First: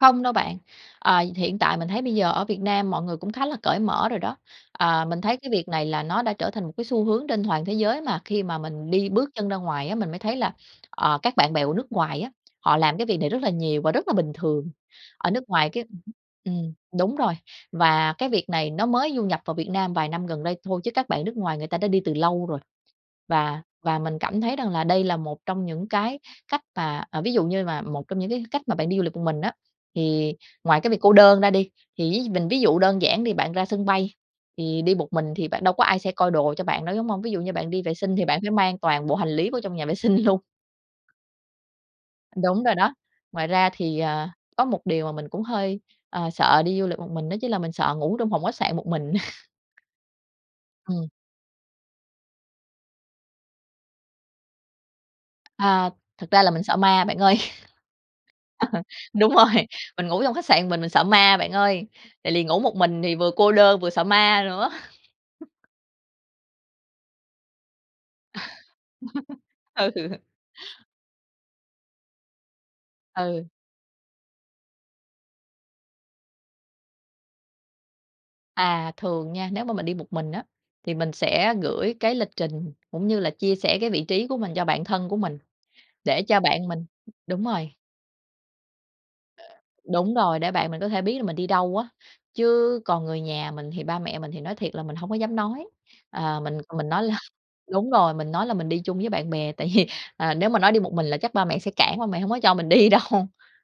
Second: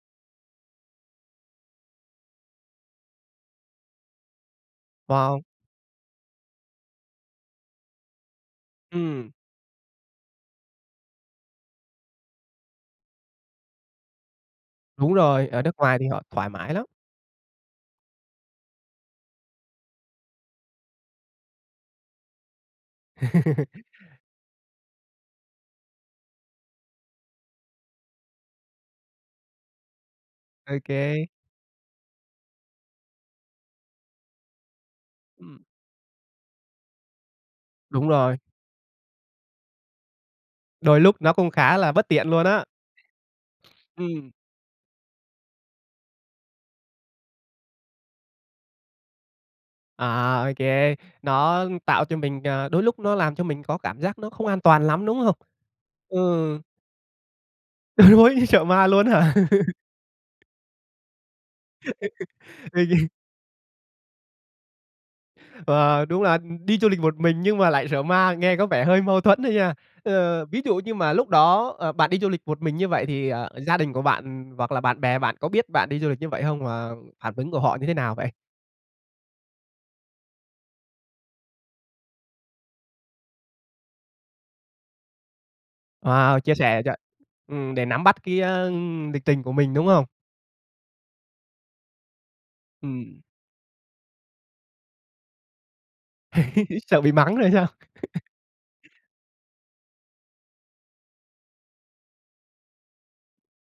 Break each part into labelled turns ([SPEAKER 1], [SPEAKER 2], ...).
[SPEAKER 1] Không đâu bạn, ờ, hiện tại mình thấy bây giờ ở Việt Nam mọi người cũng khá là cởi mở rồi đó. À, mình thấy
[SPEAKER 2] Wow.
[SPEAKER 1] cái việc này là nó đã trở thành một cái xu hướng trên toàn thế giới mà khi mà mình đi bước
[SPEAKER 2] Ừm.
[SPEAKER 1] chân ra ngoài á, mình mới thấy là, à, các bạn bè của nước ngoài á, họ làm cái việc này rất là nhiều và rất là bình thường.
[SPEAKER 2] Đúng
[SPEAKER 1] Ở nước
[SPEAKER 2] rồi. Ở
[SPEAKER 1] ngoài
[SPEAKER 2] nước
[SPEAKER 1] cái
[SPEAKER 2] ngoài thì họ thoải
[SPEAKER 1] ừm,
[SPEAKER 2] mái lắm.
[SPEAKER 1] đúng rồi, và cái việc này nó mới du nhập vào Việt Nam vài năm gần đây thôi, chứ các bạn nước ngoài người ta đã đi từ lâu rồi. Và và mình cảm thấy rằng là đây là một trong những cái cách mà ờ, ví dụ như mà một trong những cái cách mà bạn đi du lịch một mình á, thì ngoài
[SPEAKER 2] Ô
[SPEAKER 1] cái việc cô
[SPEAKER 2] kê.
[SPEAKER 1] đơn ra đi, thì ví mình ví dụ đơn giản đi, bạn ra sân bay thì đi một mình thì bạn
[SPEAKER 2] Ừm.
[SPEAKER 1] đâu có ai sẽ coi đồ cho bạn đâu, đúng hông? Ví dụ như bạn đi vệ
[SPEAKER 2] Đúng
[SPEAKER 1] sinh thì
[SPEAKER 2] rồi.
[SPEAKER 1] bạn phải mang toàn bộ hành lý vô trong nhà vệ sinh luôn.
[SPEAKER 2] Đôi lúc nó cũng khá là bất tiện luôn
[SPEAKER 1] Đúng
[SPEAKER 2] á.
[SPEAKER 1] rồi đó. Ngoài ra thì,
[SPEAKER 2] Ừm.
[SPEAKER 1] à, có một điều mà mình cũng hơi, ờ, sợ đi du lịch một mình đó chính là mình sợ ngủ trong phòng khách sạn một mình.
[SPEAKER 2] À, ô kê.
[SPEAKER 1] Ừm.
[SPEAKER 2] Nó tạo cho mình, à đôi lúc nó làm cho mình có cảm giác nó không an toàn lắm, đúng hông?
[SPEAKER 1] À, thật ra là
[SPEAKER 2] Ừ.
[SPEAKER 1] mình sợ ma bạn ơi.
[SPEAKER 2] Ôi, sợ ma luôn ấy hả?
[SPEAKER 1] Đúng rồi. Mình ngủ trong khách sạn mình mình sợ ma bạn ơi, tại lì ngủ một
[SPEAKER 2] Ô
[SPEAKER 1] mình
[SPEAKER 2] kê.
[SPEAKER 1] thì vừa cô đơn vừa sợ ma nữa.
[SPEAKER 2] Ờ, đúng là, ừm, đi du lịch một mình nhưng mà lại sợ ma, nghe có vẻ hơi mâu thuẫn á nha.
[SPEAKER 1] Ừ.
[SPEAKER 2] Ờ, ví dụ như mà lúc đó, ờ, bạn đi du lịch một mình như vậy thì,
[SPEAKER 1] Ừ.
[SPEAKER 2] ờ, gia đình của bạn, ừm, hoặc là bạn bè bạn có biết bạn đi du lịch như vậy hông? Và phản ứng của họ như thế nào vậy?
[SPEAKER 1] À, thường nha, nếu mà mình đi một mình á, thì mình sẽ gửi cái lịch trình cũng như là chia sẻ cái vị trí của mình cho bạn thân của mình, để
[SPEAKER 2] À,
[SPEAKER 1] cho
[SPEAKER 2] chia
[SPEAKER 1] bạn
[SPEAKER 2] sẻ
[SPEAKER 1] mình
[SPEAKER 2] cho
[SPEAKER 1] đúng rồi.
[SPEAKER 2] ừm, để nắm bắt cái, ơ, lịch trình của mình, đúng hông?
[SPEAKER 1] Đúng rồi, để bạn mình có thể biết là mình đi đâu á, chứ còn người
[SPEAKER 2] Ừm.
[SPEAKER 1] nhà mình thì ba mẹ mình thì nói thiệt là mình hổng có dám nói, à, mình mình
[SPEAKER 2] Sợ
[SPEAKER 1] nói
[SPEAKER 2] bị
[SPEAKER 1] là
[SPEAKER 2] mắng rồi sao?
[SPEAKER 1] đúng rồi, mình nói là mình đi chung với bạn bè, tại vì, à, nếu mà nói đi một mình là chắc ba mẹ sẽ cản ba mẹ hông có cho mình đi đâu.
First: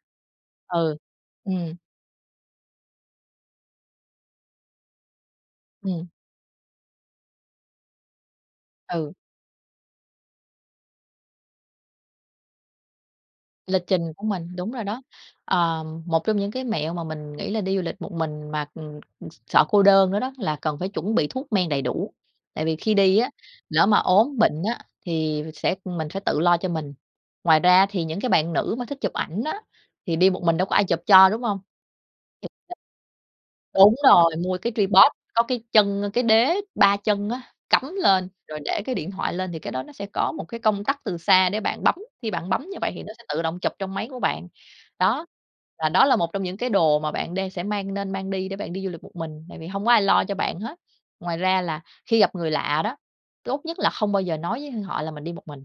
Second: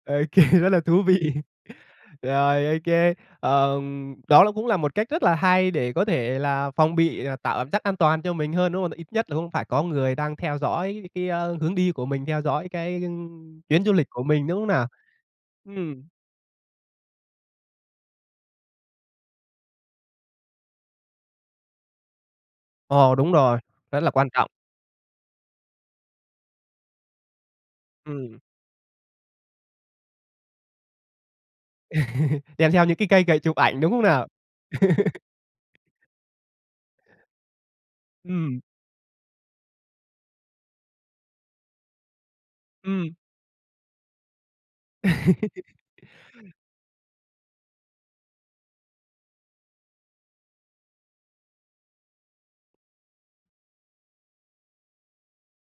[SPEAKER 2] Ô kê, rất là
[SPEAKER 1] Ừ,
[SPEAKER 2] thú vị.
[SPEAKER 1] ừm.
[SPEAKER 2] Rồi, ô kê. Ờ, đó là cũng là một cách rất là hay để có
[SPEAKER 1] Ừm.
[SPEAKER 2] thể là phòng bị, ờ, tạo cảm giác an toàn cho mình hơn, đúng hông? Tại ít
[SPEAKER 1] Ừ.
[SPEAKER 2] nhất là cũng phải có người đang theo dõi cái, ơ, hướng đi của mình, theo dõi cái, ưm,
[SPEAKER 1] Lịch
[SPEAKER 2] chuyến du lịch
[SPEAKER 1] trình
[SPEAKER 2] của
[SPEAKER 1] của
[SPEAKER 2] mình,
[SPEAKER 1] mình
[SPEAKER 2] đúng hông
[SPEAKER 1] đúng rồi
[SPEAKER 2] nào?
[SPEAKER 1] đó. Ờ,
[SPEAKER 2] Ừm.
[SPEAKER 1] một trong những cái mẹo mà mình nghĩ là đi du lịch một mình mà, ừm, ừ, sợ cô đơn nữa đó là cần phải chuẩn bị thuốc men đầy đủ, tại vì khi
[SPEAKER 2] Ồ,
[SPEAKER 1] đi á,
[SPEAKER 2] đúng rồi,
[SPEAKER 1] lỡ mà
[SPEAKER 2] rất là quan
[SPEAKER 1] ốm
[SPEAKER 2] trọng.
[SPEAKER 1] bệnh á thì sẽ, ừm, mình phải tự lo cho mình. Ngoài ra á thì những cái
[SPEAKER 2] Ừm.
[SPEAKER 1] bạn nữ mà thích chụp ảnh á, thì đi một mình đâu có ai chụp cho, đúng hông?
[SPEAKER 2] Đem theo những cái cây gậy chụp
[SPEAKER 1] [unintelligible]
[SPEAKER 2] ảnh, đúng
[SPEAKER 1] Đúng
[SPEAKER 2] hông nào?
[SPEAKER 1] rồi, mua cái Tripod có cái chân, ơ, cái đế ba chân á cắm lên rồi
[SPEAKER 2] Ừm.
[SPEAKER 1] để cái điện thoại lên thì cái đó nó sẽ có một cái công tắc từ xa để bạn bấm, khi bạn bấm như vậy thì
[SPEAKER 2] Ừm.
[SPEAKER 1] nó sẽ tự động chụp trong máy của bạn, đó. Và đó là một trong những cái đồ mà bạn đang sẽ mang nên mang đi để bạn đi du lịch một mình, tại vì hông có ai lo cho bạn hết. Ngoài ra là khi gặp người lạ đó, tốt nhất là không bao giờ nói với họ là mình đi một mình.